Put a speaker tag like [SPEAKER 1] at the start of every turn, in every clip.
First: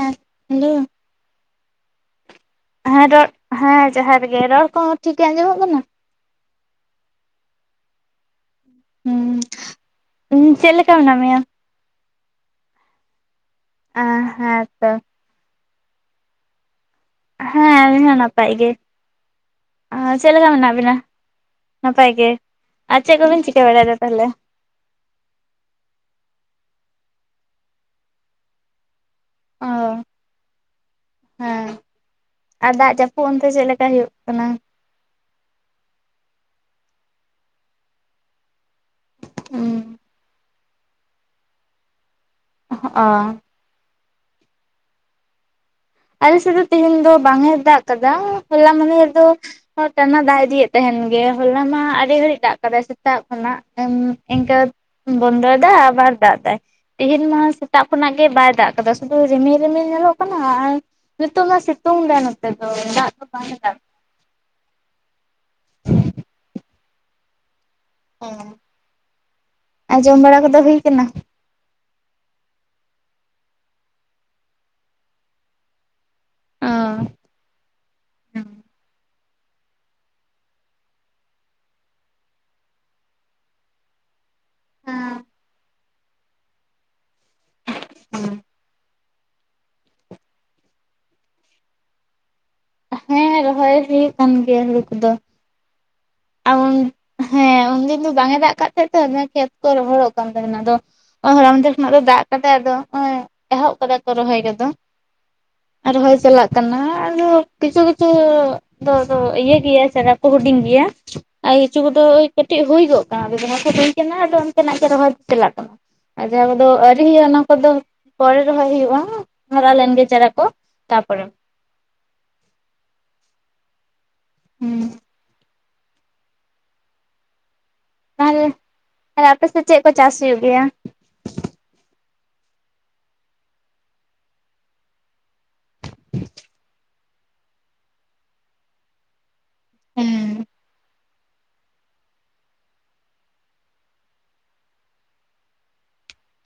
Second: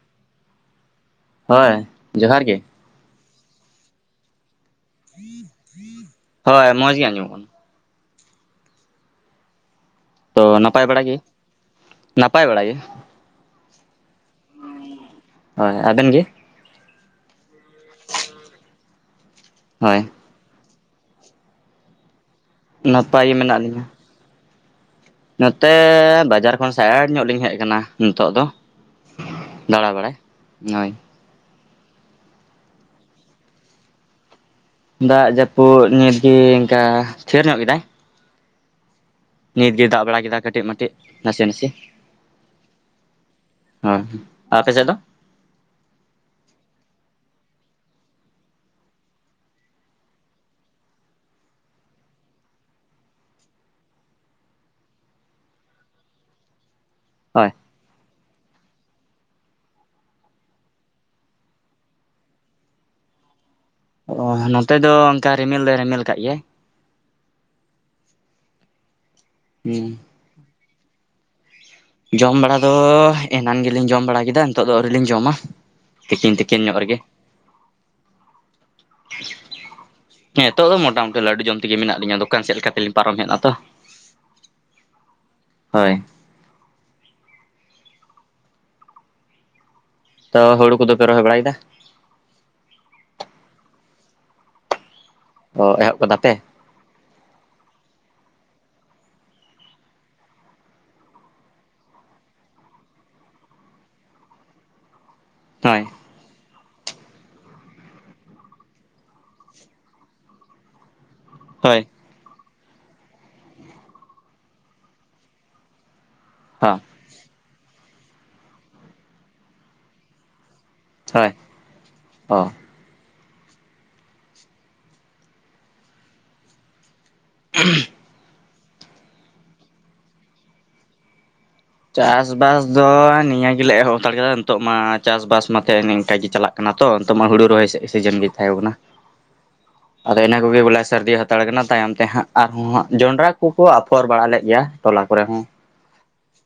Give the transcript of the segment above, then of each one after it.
[SPEAKER 1] Hello [inaudible]
[SPEAKER 2] ᱦᱳᱭ ᱡᱚᱦᱟᱨ ᱜᱮ
[SPEAKER 1] ᱦᱮᱸ ᱫᱟ ᱦᱮᱸ ᱡᱚᱦᱟᱨ ᱜᱮ ᱨᱚᱲ ᱠᱚ ᱦᱚᱸ ᱴᱷᱤᱠ ᱜᱮ ᱟᱸᱡᱚᱢᱚᱜ ᱠᱟᱱᱟ?
[SPEAKER 2] ᱦᱳᱭ ᱢᱚᱡᱽ ᱜᱮ ᱟᱸᱡᱚᱜ ᱠᱟᱱᱟ
[SPEAKER 1] ᱦᱩᱸ
[SPEAKER 2] ᱛᱚ
[SPEAKER 1] ᱪᱮᱫ
[SPEAKER 2] ᱱᱟᱯᱟᱭ
[SPEAKER 1] ᱞᱮᱠᱟ
[SPEAKER 2] ᱵᱟᱲᱟ ᱜᱮ
[SPEAKER 1] ᱢᱮᱱᱟᱜ ᱢᱮᱭᱟ?
[SPEAKER 2] ᱱᱟᱯᱟᱭ ᱵᱟᱲᱟ ᱜᱮ
[SPEAKER 1] ᱟ ᱦᱮᱸ ᱛᱚ
[SPEAKER 2] ᱦᱳᱭ ᱟᱵᱮᱱ ᱜᱮ
[SPEAKER 1] ᱦᱮᱸ ᱟᱹᱞᱤ ᱦᱚᱸ ᱱᱟᱯᱟᱭ ᱜᱮ
[SPEAKER 2] ᱦᱳᱭ
[SPEAKER 1] ᱪᱮᱫ ᱞᱮᱠᱟ ᱢᱮᱱᱟᱜ ᱵᱤᱱᱟ ᱱᱟᱯᱟᱭ ᱜᱮ ᱟᱨ ᱪᱮᱫ
[SPEAKER 2] ᱱᱟᱯᱟᱭ ᱜᱮ
[SPEAKER 1] ᱠᱚᱵᱮᱱ ᱪᱤᱠᱟᱹ
[SPEAKER 2] ᱢᱮᱱᱟᱜ ᱞᱤᱧᱟᱹ
[SPEAKER 1] ᱵᱟᱲᱟᱭᱮᱫᱟ ᱛᱟᱦᱚᱞᱮ?
[SPEAKER 2] ᱱᱚᱛᱮ ᱵᱟᱡᱟᱨ ᱠᱷᱚᱱ ᱥᱟᱭᱟᱴ ᱧᱚᱜ ᱞᱤᱧ ᱦᱮᱡ ᱟᱠᱟᱱᱟ ᱱᱤᱛᱚᱜ ᱫᱚ
[SPEAKER 1] ᱚ
[SPEAKER 2] ᱫᱟᱲᱟ ᱵᱟᱲᱟᱭ ᱦᱳᱭ
[SPEAKER 1] ᱦᱮᱸ ᱟᱨ ᱫᱟᱜ ᱡᱟᱯᱩᱫ ᱚᱱᱛᱮ ᱪᱮᱫ ᱞᱮᱠᱟ ᱦᱩᱭᱩᱜ ᱠᱟᱱᱟ?
[SPEAKER 2] ᱫᱟᱜ ᱡᱟᱯᱩᱫ ᱱᱤᱫᱜᱤ ᱚᱱᱠᱟ ᱛᱷᱤᱨ ᱧᱚᱜ ᱠᱮᱫᱟᱭ ᱱᱤᱛ ᱜᱮᱭ ᱫᱟᱜ ᱵᱟᱲᱟ ᱠᱮᱫᱟ ᱠᱟᱹᱴᱤᱡ ᱢᱟᱴᱤᱡ ᱱᱟᱥᱮ ᱱᱟᱥᱮ
[SPEAKER 1] ᱚ
[SPEAKER 2] ᱦᱮᱸ ᱟᱨ ᱟᱯᱮ ᱥᱮᱫ ᱫᱚ
[SPEAKER 1] ᱟᱞᱮᱥᱮᱫ ᱫᱚ ᱛᱮᱦᱤᱧ ᱫᱚ ᱵᱟᱝ ᱮ ᱫᱟᱜ ᱠᱟᱫᱟ ᱦᱚᱞᱟ ᱢᱟᱫᱷᱮᱨ ᱨᱮᱫᱚ ᱴᱟᱱᱟ ᱫᱟᱜ ᱤᱫᱤᱭᱮᱫ ᱛᱟᱦᱮᱱ ᱜᱮ ᱦᱚᱞᱟ ᱢᱟ ᱟᱹᱰᱤ ᱜᱷᱟᱹᱲᱤᱡ ᱫᱟᱜ ᱠᱟᱫᱟᱭ ᱥᱮᱛᱟᱜ ᱠᱷᱚᱱᱟᱜ ᱤᱱᱠᱟᱹ ᱵᱚᱱᱫᱚᱭᱮᱫᱟᱭ ᱟᱵᱟᱨ ᱫᱟᱜ ᱫᱟᱭ ᱛᱤᱦᱮᱧ ᱢᱟ
[SPEAKER 2] ᱦᱳᱭ
[SPEAKER 1] ᱥᱮᱛᱟᱜ ᱠᱷᱚᱱᱟᱜ ᱜᱮ ᱵᱟᱭ ᱫᱟᱜ ᱟᱠᱟᱫᱟ ᱥᱩᱫᱷᱩ ᱨᱤᱢᱤᱞ ᱨᱤᱢᱤᱞ ᱧᱮᱞᱚᱜ ᱠᱟᱱᱟ ᱟᱨ ᱱᱤᱛᱚᱜ ᱢᱟ ᱥᱤᱛᱩᱝ ᱫᱟᱭ ᱱᱚᱛᱮ ᱫᱚ ᱫᱟᱜ ᱫᱚ ᱵᱟᱝ ᱮ ᱫᱟᱜ ᱫᱟ
[SPEAKER 2] ᱚ ᱱᱚᱛᱮ ᱫᱚ ᱚᱱᱠᱟ ᱨᱤᱢᱤᱞ ᱫᱚᱭ ᱨᱤᱢᱮᱞ ᱠᱟᱜ ᱜᱮᱭᱟᱭ
[SPEAKER 1] ᱚ
[SPEAKER 2] ᱦᱮᱸ
[SPEAKER 1] ᱡᱚᱢ ᱵᱟᱲᱟ ᱠᱚᱫᱚ ᱦᱩᱭ ᱟᱠᱟᱱᱟ
[SPEAKER 2] ᱡᱚᱢ ᱵᱟᱲᱟ ᱫᱚ ᱮᱱᱟᱱ ᱜᱮᱞᱤᱧ ᱡᱚᱢ ᱵᱟᱲᱟ ᱠᱮᱫᱟ ᱱᱤᱛᱚᱜ ᱫᱚ ᱟᱹᱣᱨᱤ ᱞᱤᱧ ᱡᱚᱢᱟ ᱛᱤᱠᱤᱱ ᱛᱤᱠᱤᱱ ᱧᱚᱜ ᱨᱮᱜᱮ
[SPEAKER 1] ᱚ
[SPEAKER 2] ᱦᱮᱸ [inaudible] ᱦᱮᱸ ᱱᱤᱛᱚᱜ ᱫᱚ ᱢᱚᱴᱟᱢᱩᱴᱤ ᱞᱟᱹᱰᱩ ᱡᱚᱢ ᱛᱮᱜᱮ ᱢᱮᱱᱟᱜ ᱞᱤᱧᱟ ᱫᱚᱠᱟᱱ ᱥᱮᱫ ᱞᱮᱠᱟ ᱛᱮᱞᱤᱧ ᱯᱟᱨᱚᱢ ᱦᱮᱡᱱᱟ ᱛᱚ ᱦᱳᱭ
[SPEAKER 1] ᱦᱮᱸ
[SPEAKER 2] ᱛᱚ ᱦᱩᱲᱩ ᱠᱚ ᱫᱚ ᱯᱮ ᱨᱚᱦᱚᱭ ᱵᱟᱲᱟᱭᱮᱫᱟ
[SPEAKER 1] ᱚ ᱦᱮᱸ ᱨᱚᱦᱚᱭ ᱦᱩᱭᱩᱜ ᱠᱟᱱ ᱜᱮᱭᱟ ᱦᱩᱲᱩ ᱠᱚᱫᱚ
[SPEAKER 2] ᱚ ᱮᱦᱚᱵ ᱠᱟᱫᱟ ᱯᱮ
[SPEAKER 1] ᱩᱱ ᱦᱮᱸ ᱩᱱᱫᱤᱱ ᱫᱚ ᱵᱟᱝ ᱮ ᱫᱟᱜ ᱠᱟᱫ ᱛᱟᱦᱮᱸ ᱠᱷᱮᱛ ᱠᱚ ᱨᱚᱦᱚᱲᱚᱜ ᱠᱟᱱ ᱛᱟᱦᱮᱸᱱᱟ ᱟᱫᱚ ᱦᱚᱨᱟ ᱢᱟᱸᱫᱮᱨ ᱠᱷᱚᱱᱟᱜ ᱫᱚ ᱫᱟᱜ ᱠᱟᱫᱟᱭ ᱟᱫᱚ ᱮᱦᱚᱵ ᱠᱟᱫᱟ ᱠᱚ ᱨᱚᱦᱚᱭ ᱠᱚᱫᱚ᱾
[SPEAKER 2] ᱦᱳᱭ
[SPEAKER 1] ᱨᱚᱦᱚᱭ ᱪᱟᱞᱟᱜ ᱠᱟᱱᱟ ᱟᱫᱚ ᱠᱤᱪᱷᱩ ᱠᱤᱪᱷᱩ ᱫᱚ ᱫᱚ ᱤᱭᱟᱹ ᱜᱮᱭᱟ ᱪᱟᱜᱟ ᱠᱚ ᱦᱩᱰᱤᱧ ᱜᱮᱭᱟ ᱟᱨ ᱠᱤᱪᱷᱩ
[SPEAKER 2] ᱦᱳᱭ
[SPEAKER 1] ᱠᱚᱫᱚᱭ ᱠᱟᱹᱴᱤᱡ ᱦᱩᱭ ᱜᱚᱜ ᱠᱟᱱᱟ ᱵᱮᱵᱷᱟ ᱠᱚ ᱦᱩᱭ ᱠᱟᱱᱟ ᱟᱫᱚ ᱚᱱᱛᱮᱱᱟᱜ ᱜᱮ ᱨᱚᱦᱚᱭ ᱪᱟᱞᱟᱜ ᱠᱟᱱᱟ᱾ ᱟᱨ ᱡᱟᱦᱟᱸ ᱠᱚᱫᱚ
[SPEAKER 2] ᱦᱚᱸ
[SPEAKER 1] ᱟᱹᱨᱤ ᱦᱩᱭᱩᱜᱼᱟ ᱚᱱᱟ ᱠᱚᱫᱚ ᱯᱚᱨᱮ ᱨᱚᱦᱚᱭ ᱦᱩᱭᱩᱜᱼᱟ ᱦᱟᱨᱟ ᱞᱮᱱᱜᱮ ᱪᱟᱨᱟ ᱠᱚ᱾ ᱛᱟᱯᱚᱨᱮ
[SPEAKER 2] ᱦᱳᱭ ᱚ
[SPEAKER 1] ᱦᱩᱸ [inaudible]
[SPEAKER 2] [unintelligible]
[SPEAKER 1] ᱦᱸ ᱟᱯᱮᱥᱮᱫ ᱪᱮᱫ ᱠᱚ ᱪᱟᱥ ᱦᱩᱭᱩᱜ ᱜᱮᱭᱟ?
[SPEAKER 2] ᱪᱟᱥᱵᱟᱥ ᱫᱚ ᱱᱤᱭᱟᱹ ᱜᱮᱞᱮ ᱮᱦᱚᱵ ᱦᱟᱛᱟᱲ ᱠᱟᱫᱟ ᱱᱤᱛᱚᱜ ᱢᱟ ᱪᱟᱥᱵᱟᱥ ᱱᱚᱛᱮ ᱱᱤᱝᱠᱟᱜ ᱜᱮ ᱪᱟᱞᱟᱜ ᱠᱟᱱᱟ ᱛᱚ ᱱᱤᱛᱚᱜ ᱢᱟ ᱦᱩᱲᱩ ᱨᱚᱦᱚᱭ ᱥᱮᱜᱽ ᱥᱤᱡᱤᱱ ᱜᱮ ᱛᱟᱦᱮᱸᱭ ᱠᱟᱱᱟ ᱟᱫᱚ ᱤᱱᱟᱹ
[SPEAKER 1] ᱦᱮᱸ
[SPEAKER 2] ᱠᱚᱜᱤ ᱵᱚᱞ ᱥᱟᱨᱫᱤ ᱦᱟᱛ ᱯᱟᱲᱜᱱᱟ ᱛᱟᱭᱚᱢ ᱛᱮ ᱦᱟᱸᱜ ᱟᱨᱦᱚᱸ ᱦᱟᱸᱜ ᱡᱚᱸᱰᱨᱟ ᱠᱚᱠᱚ ᱟᱯᱷᱚᱨ ᱵᱟᱲᱟ ᱞᱮᱫ ᱜᱮᱭᱟ ᱴᱚᱞᱟ ᱠᱚᱨᱮ ᱦᱚᱸ᱾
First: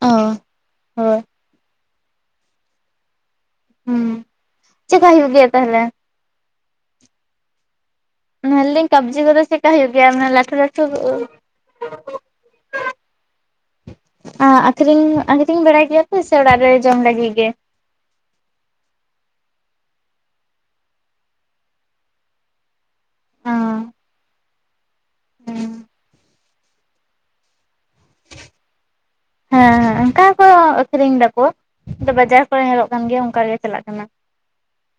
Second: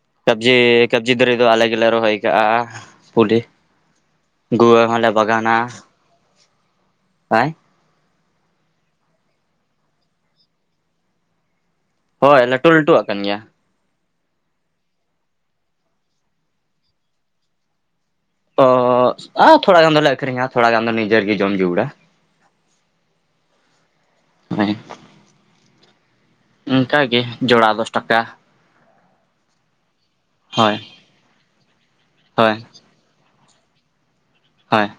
[SPEAKER 1] ᱚ
[SPEAKER 2] ᱠᱟᱵᱽᱡᱤ ᱠᱟᱵᱽᱡᱤ
[SPEAKER 1] ᱦᱳᱭ
[SPEAKER 2] ᱫᱟᱨᱮ ᱫᱚ ᱟᱞᱮ ᱜᱮᱞᱮ ᱨᱚᱦᱚᱭ ᱟᱠᱟᱫᱟ ᱯᱩᱞᱤ
[SPEAKER 1] ᱦᱩᱸ
[SPEAKER 2] ᱜᱩᱣᱟᱹ
[SPEAKER 1] ᱪᱮᱠᱟ
[SPEAKER 2] ᱦᱚᱸᱞᱮ
[SPEAKER 1] ᱦᱩᱭᱩᱜ ᱜᱮᱭᱟ
[SPEAKER 2] ᱵᱟᱜᱟᱱᱟ,
[SPEAKER 1] ᱛᱟᱦᱚᱞᱮ
[SPEAKER 2] [unintelligible]
[SPEAKER 1] ᱢᱮᱱ ᱞᱤᱧ ᱠᱟᱹᱵᱽᱡᱤ ᱠᱚᱫᱚ ᱪᱮᱠᱟ ᱦᱩᱭᱩᱜ ᱜᱮᱭᱟᱮ? ᱢᱟᱱᱮ ᱞᱟᱹᱴᱩ ᱞᱟᱹᱴᱩ?
[SPEAKER 2] ᱦᱳᱭ ᱞᱟᱹᱴᱩ ᱞᱟᱹᱴᱩ ᱣᱟᱜ ᱠᱟᱱ ᱜᱮᱭᱟ᱾
[SPEAKER 1] ᱟᱸ ᱟᱠᱷᱨᱤᱧ ᱟᱹᱷᱨᱤᱧ ᱵᱟᱲᱟᱭ ᱜᱮᱭᱟ ᱯᱮ ᱥᱮ ᱚᱲᱟᱜ ᱨᱮ ᱡᱚᱢ ᱞᱟᱹᱜᱤᱫ ᱜᱮ?
[SPEAKER 2] ᱚᱻ ᱟᱸ ᱛᱷᱚᱲᱟ ᱜᱟᱱ ᱫᱚᱞᱮ ᱟᱠᱷᱨᱤᱧᱟ ᱛᱷᱚᱲᱟ ᱜᱟᱱ ᱫᱚ ᱱᱤᱡᱮᱨ ᱜᱮ ᱡᱚᱢ ᱡᱩᱣᱲᱟ᱾
[SPEAKER 1] ᱦᱮᱸ
[SPEAKER 2] ᱢᱮ [unintelligible] ᱚᱝᱠᱟ ᱜᱮ ᱡᱚᱲᱟ ᱫᱚᱥ ᱴᱟᱠᱟ᱾
[SPEAKER 1] ᱦᱮᱸ ᱦᱮᱸ ᱚᱱᱠᱟ ᱠᱚ
[SPEAKER 2] ᱦᱳᱭ
[SPEAKER 1] ᱟᱠᱷᱨᱤᱧ ᱫᱟᱠᱚ ᱵᱟᱡᱟᱨ
[SPEAKER 2] ᱦᱳᱭ
[SPEAKER 1] ᱠᱚᱨᱮ ᱧᱮᱞᱚᱜ ᱠᱟᱱ ᱜᱮᱭᱟ ᱚᱱᱠᱟ ᱜᱮ ᱪᱟᱞᱟᱜ ᱠᱟᱱᱟ᱾
[SPEAKER 2] ᱦᱳᱭ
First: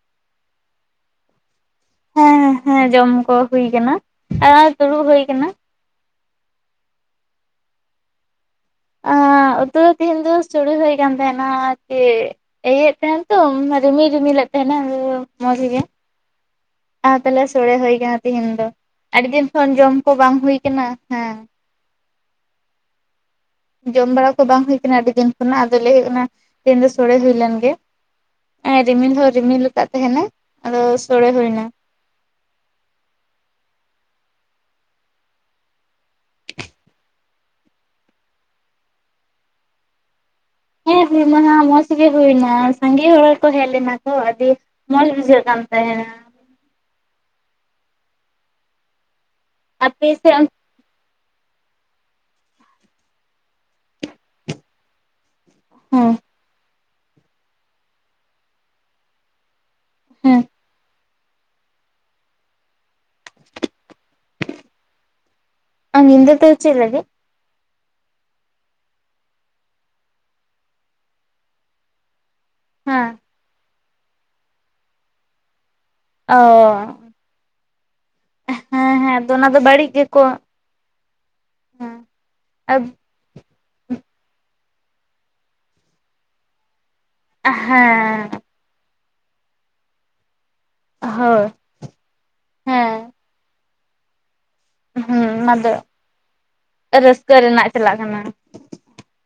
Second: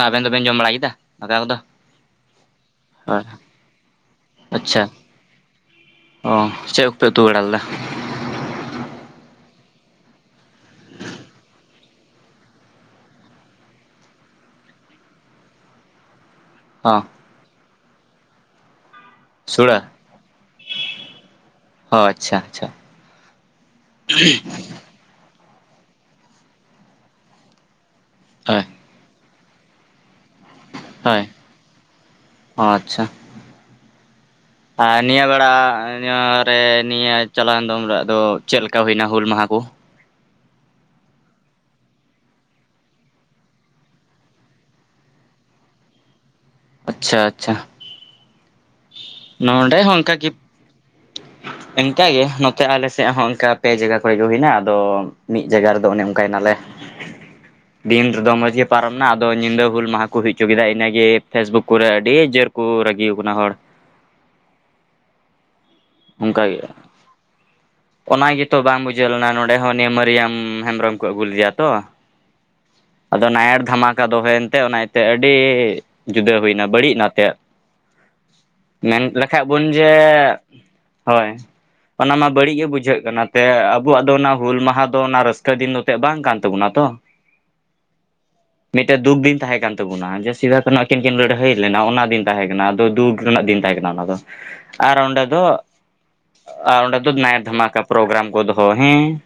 [SPEAKER 2] ᱟᱵᱮᱱ ᱫᱚᱵᱮᱱ ᱡᱚᱢ ᱵᱟᱲᱟᱭ ᱠᱮᱫᱟ ᱫᱟᱠᱟ ᱠᱚᱫᱚ? [inaudible]
[SPEAKER 1] ᱦᱮᱸ ᱦᱮ ᱦᱮᱸ ᱡᱚᱢ
[SPEAKER 2] ᱦᱳᱭ
[SPEAKER 1] ᱠᱚ ᱦᱩᱭ ᱟᱠᱟᱱᱟ ᱟᱨ
[SPEAKER 2] ᱟᱪᱪᱷᱟ
[SPEAKER 1] ᱛᱩᱲᱩᱜ ᱦᱩᱭ ᱠᱟᱱᱟ᱾
[SPEAKER 2] ᱚ ᱪᱮᱫ ᱩᱯᱮ ᱩᱛᱩ ᱵᱟᱲᱟ ᱞᱮᱫᱟ?
[SPEAKER 1] ᱟ ᱩᱛᱩ ᱫᱚ ᱛᱮᱦᱮᱧ ᱫᱚ ᱪᱩᱲᱩ ᱦᱩᱭ ᱠᱟᱱ ᱛᱟᱦᱮᱱᱟ ᱟᱨ ᱪᱮ ᱤᱭᱟᱹᱭᱮᱫ ᱛᱟᱦᱮᱱ ᱛᱚ ᱨᱤᱢᱤᱞ ᱨᱤᱢᱤᱞᱮᱫ ᱛᱟᱦᱮᱱᱟ ᱟᱫᱚ ᱢᱚᱡᱽ ᱜᱮ᱾
[SPEAKER 2] ᱦᱚᱸ
[SPEAKER 1] ᱛᱟᱦᱞᱮ ᱥᱳᱚᱲᱮ ᱦᱩᱭ ᱟᱠᱟᱱᱟ ᱛᱮᱦᱮᱱ ᱫᱚ, ᱟᱹᱰᱤ ᱫᱤᱱ ᱠᱷᱚᱱ
[SPEAKER 2] ᱥᱩᱲᱟᱹ
[SPEAKER 1] ᱡᱚᱢ ᱠᱚ ᱵᱟᱝ ᱦᱩᱭ ᱠᱟᱱᱟ ᱦᱮᱸ ᱾
[SPEAKER 2] ᱚ ᱟᱪᱷᱟ ᱟᱪᱪᱷᱟ
[SPEAKER 1] ᱡᱚᱢ ᱵᱟᱲᱟ ᱠᱚ ᱵᱟᱝ ᱦᱩᱭ ᱠᱟᱱᱟ ᱟᱹᱰᱤ ᱫᱤᱱ ᱠᱷᱚᱱᱟᱜ ᱟᱫᱚ ᱞᱟᱹᱭ ᱦᱩᱭᱩᱜ ᱠᱟᱱᱟ ᱛᱮᱦᱮᱱ ᱫᱚ ᱥᱳᱲᱮ ᱦᱩᱭ ᱞᱮᱱᱜᱮ᱾
[SPEAKER 2] ᱦᱳᱭ
[SPEAKER 1] ᱮᱸ ᱨᱤᱢᱤᱞ ᱦᱚᱸ ᱨᱤᱢᱤᱞ ᱟᱠᱟᱫ ᱛᱟᱦᱮᱱᱟ ᱟᱫᱚ
[SPEAKER 2] ᱦᱳᱭ
[SPEAKER 1] ᱥᱚᱲᱮ ᱦᱩᱭᱱᱟ᱾
[SPEAKER 2] ᱚ ᱟᱪᱷᱟ,
[SPEAKER 1] [inaudible]
[SPEAKER 2] ᱟᱨ ᱱᱤᱭᱟᱹ ᱵᱮᱲᱟᱮ ᱱᱤᱭᱟᱹ ᱨᱮ ᱪᱟᱞᱟᱣ ᱮᱱᱫᱚ ᱩᱱ ᱦᱤᱞᱳᱜ ᱫᱚ ᱪᱮᱫᱞᱮᱠᱟ ᱦᱩᱭᱱᱟ ᱦᱩᱞ ᱢᱟᱦᱟ ᱠᱚ?
[SPEAKER 1] ᱦᱮᱸ ᱦᱩᱞ ᱢᱟᱦᱟ ᱢᱚᱡᱽ ᱜᱮ ᱦᱩᱭ ᱮᱱᱟ ᱥᱟᱸᱜᱮ ᱦᱚᱲ ᱜᱮᱠᱚ ᱦᱮᱡᱽ ᱞᱤᱱᱟ ᱠᱚ ᱟᱰᱤ ᱢᱚᱸᱡᱽ ᱵᱩᱡᱷᱟᱹᱜ ᱠᱟᱱ ᱛᱟᱦᱮᱱᱟ᱾
[SPEAKER 2] ᱟᱪᱷᱟ ᱟᱪᱷᱟ ᱱᱚᱰᱮ ᱦᱚᱸ
[SPEAKER 1] ᱟᱯᱮ
[SPEAKER 2] ᱚᱱᱠᱟᱜ ᱜᱤᱯ
[SPEAKER 1] ᱥᱮᱫ
[SPEAKER 2] ᱤᱱᱠᱟᱜᱮ ᱱᱚᱛᱮ ᱦᱚᱸ ᱟᱞᱮ ᱥᱮᱫ ᱦᱚᱸ ᱚᱱᱠᱟ ᱯᱮ ᱡᱟᱭᱜᱟ ᱠᱚᱨᱮ ᱜᱮ ᱦᱩᱭᱱᱟ ᱟᱫᱚ ᱢᱤᱫ ᱡᱟᱭᱜᱟ ᱨᱮᱫᱚ ᱚᱱᱮ
[SPEAKER 1] ᱦᱮᱸ
[SPEAKER 2] ᱚᱱᱠᱟᱭᱮᱱᱟᱞᱮ ᱫᱤᱱ ᱨᱮᱫᱚ ᱢᱚᱡᱽ ᱜᱮ ᱯᱟᱨᱚᱢᱱᱟ ᱟᱫᱚ ᱧᱤᱫᱟᱹ ᱦᱩᱞ ᱢᱟᱦᱟ ᱠᱚ ᱦᱩᱭ
[SPEAKER 1] ᱦᱮᱸ
[SPEAKER 2] ᱚᱪᱚ ᱠᱮᱫᱟ ᱤᱱᱟᱹᱜᱮ ᱯᱷᱮᱥᱵᱩᱠ ᱠᱚᱨᱮ ᱟᱹᱰᱤ ᱡᱳᱨ ᱠᱚ ᱨᱟᱹᱜᱤ ᱟᱠᱟᱱᱟ ᱦᱚᱲ ᱾
[SPEAKER 1] ᱟᱸ ᱧᱤᱸᱫᱟᱹ ᱫᱚ ᱪᱮᱜ ᱞᱟᱜᱤᱜ?
[SPEAKER 2] ᱚ ᱜᱮᱛᱚ ᱵᱟᱝ ᱵᱩᱡᱷᱟᱹᱣ ᱞᱮᱱᱟ ᱱᱚᱸᱰᱮ ᱦᱚᱸ ᱱᱤᱢᱟᱹᱨᱤᱭᱟᱢ ᱦᱮᱢᱵᱨᱚᱢ ᱠᱚ ᱟᱹᱜᱩ ᱞᱮᱫᱮᱭᱟ ᱛᱚ᱾
[SPEAKER 1] ᱦᱮᱸ
[SPEAKER 2] ᱟᱫᱚ ᱱᱟᱭᱤᱨ ᱫᱷᱟᱢᱟᱠᱟ ᱫᱚᱦᱚᱭᱮᱱᱛᱮ ᱚᱱᱟ ᱤᱭᱟᱹᱛᱮ ᱟᱹᱰᱤ ᱡᱩᱫᱟᱹ
[SPEAKER 1] ᱚ
[SPEAKER 2] ᱦᱩᱭᱱᱟ ᱵᱟᱹᱲᱤᱡ ᱱᱟᱛᱮᱫ
[SPEAKER 1] ᱦᱮᱸ
[SPEAKER 2] ᱢᱮᱱ
[SPEAKER 1] ᱦᱮᱸ ᱟᱫᱚ
[SPEAKER 2] ᱞᱮᱠᱷᱟᱡ
[SPEAKER 1] ᱚᱱᱟ
[SPEAKER 2] ᱵᱚᱱ
[SPEAKER 1] ᱫᱚ ᱵᱟᱹᱲᱤᱡ
[SPEAKER 2] ᱡᱮ
[SPEAKER 1] ᱜᱮᱠᱚ
[SPEAKER 2] ᱦᱳᱭ
[SPEAKER 1] ᱦᱮᱸ
[SPEAKER 2] ᱚᱱᱟ ᱢᱟ ᱵᱟᱹᱲᱤᱡ ᱜᱮ
[SPEAKER 1] ᱦᱮᱸ
[SPEAKER 2] ᱵᱩᱡᱷᱟᱹᱜ ᱠᱟᱱᱟ ᱛᱮ ᱟᱵᱚᱣᱟᱜ ᱫᱚ ᱚᱱᱟ ᱦᱩᱞ ᱢᱟᱦᱟ ᱫᱚ ᱚᱱᱟ ᱨᱟᱹᱥᱠᱟᱹ ᱫᱤᱱ ᱮᱛᱮ ᱵᱟᱝ ᱠᱟᱱ ᱛᱟᱵᱚᱱᱟ ᱛᱚ ᱾
[SPEAKER 1] ᱦᱮᱸ
[SPEAKER 2] ᱢᱤᱫᱴᱟᱹᱜ ᱫᱩᱠ ᱫᱤᱱ ᱛᱟᱦᱮᱸ ᱠᱟᱱ ᱛᱟᱵᱚᱱᱟ ᱡᱮ ᱥᱤᱫᱟᱹ ᱠᱟᱹᱱᱳ ᱟᱹᱠᱤᱱ ᱠᱤᱱ
[SPEAKER 1] ᱦᱳᱭ
[SPEAKER 2] ᱞᱟᱹᱲᱦᱟᱹᱭ ᱞᱮᱱᱟ ᱚᱱᱟ ᱫᱤᱱ ᱛᱟᱦᱮᱸ ᱠᱟᱱᱟ ᱟᱫᱚ
[SPEAKER 1] ᱦᱮᱸ
[SPEAKER 2] ᱫᱩᱠ ᱨᱮᱱᱟᱜ ᱫᱤᱱ ᱛᱟᱦᱮᱸ ᱠᱟᱱᱟ ᱚᱱᱟ ᱫᱚ ᱟᱨ ᱚᱸᱰᱮ ᱫᱚ
[SPEAKER 1] ᱦᱩᱸ ᱚᱱᱟ
[SPEAKER 2] ᱚᱸᱰᱮ ᱫᱚ
[SPEAKER 1] ᱨᱟᱹᱥᱠᱟᱹ
[SPEAKER 2] ᱱᱟᱮᱴ
[SPEAKER 1] ᱨᱮᱱᱟᱜ
[SPEAKER 2] ᱫᱷᱢᱟᱠᱟ
[SPEAKER 1] ᱪᱟᱞᱟᱜ ᱠᱟᱱᱟ
[SPEAKER 2] ᱯᱨᱳᱜᱨᱟᱢ ᱠᱚ ᱫᱚᱦᱚ ᱦᱮᱸ ᱾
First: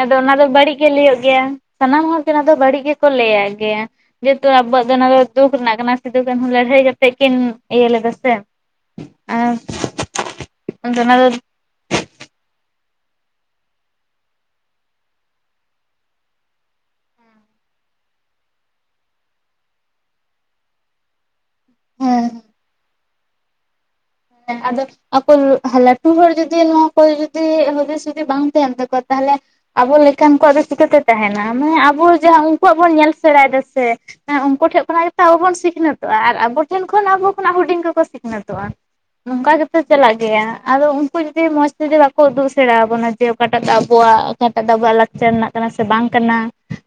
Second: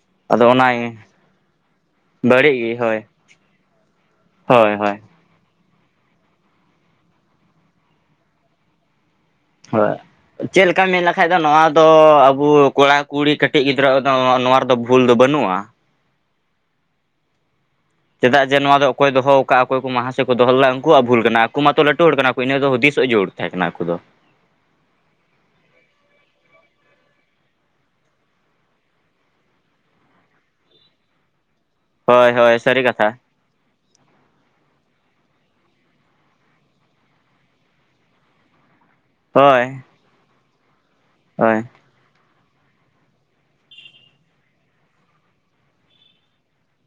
[SPEAKER 1] ᱟᱫᱚ ᱚᱱᱟ ᱫᱚ ᱵᱟᱹᱲᱤᱡ ᱜᱮ ᱞᱟᱹᱭᱟᱹᱜ ᱜᱮᱭᱟ ᱥᱟᱱᱟᱢ ᱦᱚᱲᱜᱮ ᱚᱱᱟ ᱫᱚ
[SPEAKER 2] ᱜᱮ
[SPEAKER 1] ᱵᱟᱹᱲᱤᱡ
[SPEAKER 2] ᱦᱳᱭ
[SPEAKER 1] ᱜᱮᱠᱚ ᱞᱟᱹᱭᱟᱜ ᱜᱮᱭᱟ ᱾ ᱡᱮᱦᱮᱛᱩ
[SPEAKER 2] ᱦᱳᱭ
[SPEAKER 1] ᱟᱵᱚᱣᱟᱜ ᱫᱚ
[SPEAKER 2] ᱦᱳᱭ
[SPEAKER 1] ᱚᱱᱟ ᱫᱩᱠ ᱨᱮᱱᱟᱜ ᱠᱟᱱᱟ ᱥᱤᱫᱩ ᱠᱟᱹᱱᱦᱩ ᱞᱟᱹᱲᱦᱟᱹᱭ ᱠᱟᱛᱮᱜ ᱠᱤᱱ ᱤᱭᱟᱹ ᱞᱮᱫᱟ ᱥᱮ ᱾
[SPEAKER 2] ᱦᱳᱭ ᱪᱮᱫ ᱞᱮᱠᱟᱢ ᱢᱮᱱ ᱞᱮᱠᱷᱟᱡ ᱫᱚ ᱱᱚᱣᱟ ᱫᱚ ᱟᱵᱚ ᱠᱚᱲᱟ ᱠᱩᱲᱤ ᱠᱟᱹᱴᱤᱡ ᱜᱤᱫᱽᱨᱟᱹ ᱫᱚ ᱱᱚᱣᱟ ᱨᱮᱫᱚ ᱵᱷᱩᱞ ᱫᱚ ᱵᱟᱹᱱᱩᱜᱼᱟ ᱪᱮᱫᱟᱜ ᱡᱮ ᱱᱚᱣᱟ ᱫᱚ ᱚᱠᱚᱭ ᱫᱚᱦᱚᱣ ᱟᱠᱟᱜᱼᱟ ᱚᱠᱚᱭ ᱠᱚ ᱢᱟᱦᱟᱥᱚᱭ ᱠᱚ ᱫᱚᱦᱚ ᱞᱮᱫᱟ ᱩᱱᱠᱩᱣᱟᱜ ᱵᱷᱩᱞ ᱠᱟᱱᱟ ᱩᱱᱠᱩ ᱢᱟᱛᱚ ᱞᱟᱹᱴᱩ ᱦᱚᱲ ᱠᱟᱱᱟ ᱠᱚ
[SPEAKER 1] ᱦᱮᱸ
[SPEAKER 2] ᱤᱱᱟᱹ ᱫᱚ ᱦᱩᱫᱤᱥᱚᱜ ᱡᱩᱲ ᱛᱟᱦᱮᱸ ᱠᱟᱱᱟ ᱟᱹᱠᱩ ᱫᱚ
[SPEAKER 1] ᱦᱮᱸ ᱟᱫᱚ ᱟᱠᱚ ᱞᱟᱹᱴᱩ ᱦᱚᱲ ᱡᱩᱫᱤ ᱱᱚᱣᱟ ᱠᱚ ᱡᱩᱫᱤ ᱦᱩᱫᱤᱥ ᱡᱩᱫᱤ ᱵᱟᱝ ᱛᱟᱦᱮᱱ ᱛᱟᱠᱚᱣᱟ ᱛᱟᱦᱚᱞᱮ ᱟᱵᱚ ᱞᱮᱠᱟᱱ ᱠᱚᱣᱟᱜ ᱫᱚ ᱪᱤᱠᱟᱹᱛᱮ ᱛᱮᱦᱮᱱᱟ ᱢᱮ ᱟᱵᱚ
[SPEAKER 2] ᱦᱳᱭ
[SPEAKER 1] ᱡᱟᱦᱟᱸ
[SPEAKER 2] ᱦᱳᱭ
[SPEAKER 1] ᱩᱱᱠᱩᱣᱟᱜ
[SPEAKER 2] ᱥᱟᱹᱨᱤ
[SPEAKER 1] ᱵᱚᱱ
[SPEAKER 2] ᱠᱟᱛᱷᱟ
[SPEAKER 1] ᱧᱮᱞ ᱥᱮᱬᱟᱭ ᱫᱟ ᱥᱮ ᱦᱮᱸ ᱩᱱᱠᱩ ᱴᱷᱮᱡ ᱠᱷᱚᱱᱟᱜ ᱜᱮᱛᱚ ᱟᱵᱚ ᱵᱚᱱ ᱥᱤᱠᱷᱱᱟᱹᱛᱚᱜᱼᱟ ᱟᱨ ᱟᱵᱚ ᱴᱷᱮᱱ ᱠᱷᱚᱱ ᱟᱵᱚ ᱠᱷᱚᱱᱟᱜ ᱦᱩᱰᱤᱧ ᱠᱚᱠᱚ ᱥᱤᱠᱷᱱᱟᱹᱛᱚᱜᱼᱟ ᱱᱚᱝᱠᱟ
[SPEAKER 2] ᱦᱳᱭ
[SPEAKER 1] ᱜᱮᱛᱚ ᱪᱟᱞᱟᱜ ᱜᱮᱭᱟ ᱟᱫᱚ ᱩᱱᱠᱩ ᱡᱩᱫᱤ
[SPEAKER 2] ᱦᱳᱭ
[SPEAKER 1] ᱢᱚᱸᱡᱽ ᱛᱮ ᱡᱮ ᱵᱷᱟᱵᱮ ᱠᱚ ᱩᱫᱩᱜ ᱥᱮᱲᱟᱣᱟ ᱵᱚᱱᱟ ᱡᱮ ᱚᱠᱟᱴᱟᱜ ᱫᱚ ᱟᱵᱚᱣᱟᱜ ᱚᱠᱟᱴᱟᱜ ᱫᱚ ᱟᱵᱚᱣᱟᱜ ᱞᱟᱠᱪᱟᱨ ᱨᱮᱱᱟᱜ ᱠᱟᱱᱟ ᱥᱮ ᱵᱟᱝ ᱠᱟᱱᱟ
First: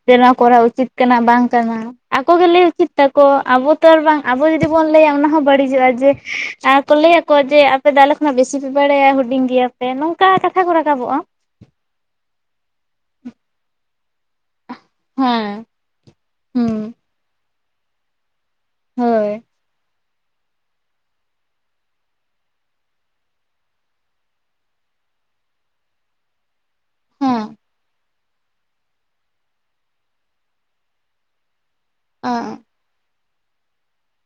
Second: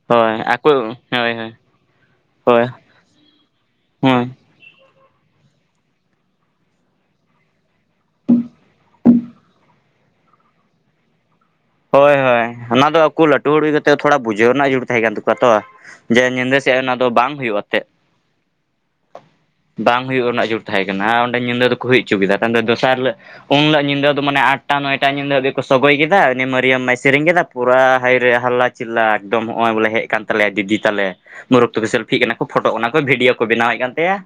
[SPEAKER 1] ᱡᱮ ᱱᱚᱣᱟ
[SPEAKER 2] ᱦᱳᱭ
[SPEAKER 1] ᱠᱚᱨᱟᱣ
[SPEAKER 2] ᱟᱠᱚ
[SPEAKER 1] ᱩᱪᱤᱛ ᱠᱟᱱᱟ
[SPEAKER 2] ᱦᱳᱭ
[SPEAKER 1] ᱵᱟᱝ
[SPEAKER 2] ᱦᱳᱭ
[SPEAKER 1] ᱠᱟᱱᱟ ᱟᱠᱚ ᱜᱮ ᱞᱟᱹᱭ
[SPEAKER 2] ᱦᱳᱭ
[SPEAKER 1] ᱩᱪᱤᱛ ᱛᱟᱠᱚ ᱟᱵᱚ ᱛᱚ ᱟᱨ ᱵᱟᱝ
[SPEAKER 2] ᱦᱳᱭ
[SPEAKER 1] ᱟᱵᱚ ᱡᱩᱫ ᱪᱮᱫ ᱵᱚᱱ ᱞᱟᱹᱭᱟ ᱚᱱᱟ ᱦᱚᱸ ᱵᱟᱹᱲᱤᱡᱚᱜᱼᱟ ᱡᱮ ᱟᱨ ᱠᱚ ᱞᱟᱹᱭᱟᱠᱚ ᱡᱮ ᱟᱯᱮ ᱫᱚ ᱟᱞᱮ ᱠᱷᱚᱱᱟᱜ ᱵᱮᱥᱤ ᱯᱮ ᱵᱟᱲᱟᱭᱟ ᱦᱩᱰᱤᱧ ᱜᱮᱭᱟᱯᱮ ᱱᱚᱝᱠᱟ ᱠᱟᱛᱷᱟ ᱠᱚ ᱨᱟᱠᱟᱵᱚᱜᱼᱟ
[SPEAKER 2] ᱦᱳᱭ ᱦᱳᱭ ᱚᱱᱟ ᱫᱚ ᱟᱠᱚ ᱞᱟᱹᱴᱩ ᱦᱚᱲ ᱦᱩᱭ ᱠᱟᱛᱮᱜ ᱛᱷᱚᱲᱟ ᱵᱩᱡᱷᱟᱹᱣ ᱨᱮᱱᱟᱜ ᱡᱩᱲ ᱛᱟᱦᱮᱸ ᱠᱟᱱ ᱛᱟᱠᱚᱣᱟ ᱛᱚ
[SPEAKER 1] ᱦᱮᱸ
[SPEAKER 2] ᱡᱮ ᱧᱤᱫᱟᱹ
[SPEAKER 1] ᱦᱩᱸ
[SPEAKER 2] ᱥᱮᱫ ᱚᱱᱟ ᱫᱚ ᱵᱟᱝ ᱦᱩᱭᱩᱜᱼᱟ ᱛᱮᱜ
[SPEAKER 1] ᱦᱳᱭ
[SPEAKER 2] ᱵᱟᱝ ᱦᱩᱭᱩᱜ ᱨᱮᱱᱟᱜ ᱡᱩᱲ ᱛᱟᱦᱮᱸ ᱠᱟᱱᱟ ᱚᱸᱰᱮ ᱧᱤᱫᱟᱹ ᱫᱚᱠᱚ ᱦᱩᱭ ᱩᱪᱩ ᱠᱮᱫᱟ [unintelligible] ᱫᱚᱥᱟᱨ ᱦᱤᱞᱳᱜ ᱩᱱ ᱦᱤᱞᱟᱹᱜ ᱧᱤᱫᱟᱹ ᱫᱚ ᱢᱟᱱᱮ ᱟᱴᱴᱟ ᱱᱚᱭᱴᱟ ᱧᱤᱫᱟᱹ ᱦᱟᱹᱵᱤᱡ ᱠᱚ ᱥᱚᱜᱚᱭ ᱠᱮᱫᱟ ᱩᱱᱤ ᱢᱟᱹᱨᱤᱭᱟᱹᱢ ᱢᱟᱭ ᱥᱮᱨᱮᱧ ᱠᱮᱫᱟ
[SPEAKER 1] ᱦᱮᱸ
[SPEAKER 2] ᱯᱩᱨᱟ ᱦᱟᱭ ᱨᱮ ᱦᱟᱞᱞᱟ ᱪᱤᱞᱞᱟ ᱮᱠᱫᱚᱢ ᱦᱚᱸᱜ-ᱚᱭ ᱵᱚᱞᱮ ᱦᱮᱡ ᱠᱟᱱ ᱛᱟᱞᱮᱭᱟ ᱰᱤᱡᱤ ᱛᱟᱞᱮ ᱢᱩᱨᱩᱠ ᱛᱚ ᱵᱤᱥᱟᱞ ᱯᱷᱤᱠ ᱠᱟᱱᱟ ᱠᱚ
[SPEAKER 1] ᱟᱸ
[SPEAKER 2] ᱯᱷᱳᱴᱚ ᱚᱱᱟ ᱠᱚ ᱵᱷᱤᱰᱤᱭᱳ ᱠᱚ ᱵᱮᱱᱟᱣᱟᱭ ᱠᱟᱱ ᱛᱟᱭᱟ᱾